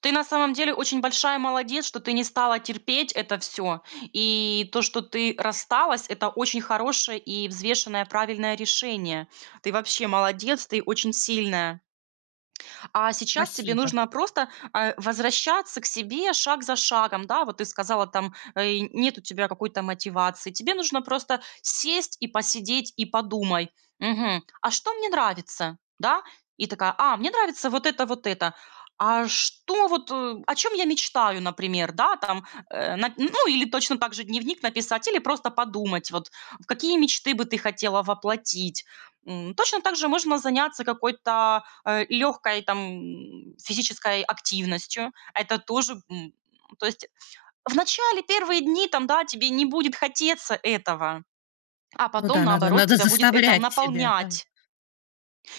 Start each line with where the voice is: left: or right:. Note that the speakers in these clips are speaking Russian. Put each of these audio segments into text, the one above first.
right: Ты на самом деле очень большая молодец, что ты не стала терпеть это всё. И то, что ты рассталась- это очень хорошее и взвешенное правильное решение. Ты, вообще, молодец, ты очень сильная. А сейчас тебе
left: Спасибо.
right: нужно просто, э, возвращаться к себе шаг за шагом. Да, вот ты сказала, там и нет у тебя какой-то мотивации, тебе нужно просто сесть и посидеть, и подумай: "Мгм, а что мне нравится?" Да, и такая: "А, мне нравится вот это, вот это. А, что вот, э, о чем я мечтаю?" Например, да там, э Нап ну, или точно также дневник написать или просто подумать, вот какие мечты бы ты хотела воплотить. М, точно также можно заняться какой-то, э, лёгкой там физической активностью. Это тоже, м то есть, в начале, первые дни, там, да, тебе не будет хотеться этого, а
left: Ну
right: потом
left: да, надо
right: наоборот
left: надо
right: тебя будет это
left: заставлять себя, да.
right: наполнять.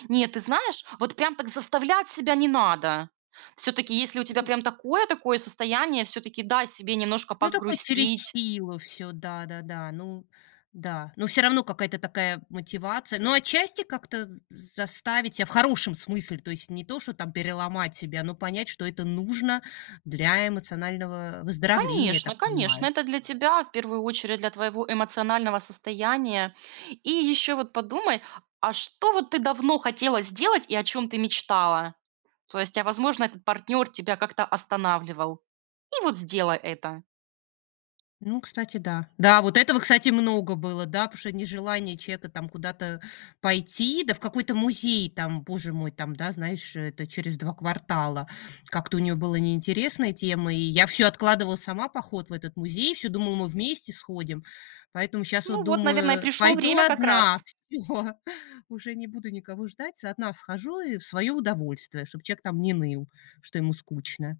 right: Нет, ты знаешь, вот прям так заставлять себя не надо. Всё-таки, если у тебя
left: Ну
right: прям такое такое состояние, всё-таки дай, себе немножко
left: Ну, такой через
right: погрустить.
left: силу всё, да-да-да. Ну да, но всё равно какая-то такая мотивация но отчасти как-то з заставить себя в хорошем смысле, то есть не то, что там переломать себя, но понять, что это нужно для эмоционального выздоровления, я
right: Конечно
left: так
right: конечно,
left: понимаю.
right: это для тебя, в 1 очередь, для твоего эмоционального состояния. И ещё вот подумай, а что вот ты давно хотела сделать и о чём ты мечтала? То есть, а возможно, этот партнёр тебя как-то останавливал и вот сделай это.
left: Ну, кстати, да. Да, вот этого, кстати, много было, да? Потому что нежелание человека куда-то пойти, да, в какой-то музей, там, боже мой, там, да знаешь, э, это через 2 квартала. Как-то у нее было неинтересная тема, и я всё откладывала сама поход в этот музей, всё думала, мы вместе сходим. Поэтому щас вот
right: Ну вот, наверное, и
left: думаю
right: пришло
left: пойду
right: время как
left: одна.
right: раз.
left: Всё! Уже не буду никого ждать, одна схожу и в свое удовольствие, чтобы человек там не ныл, что ему скучно.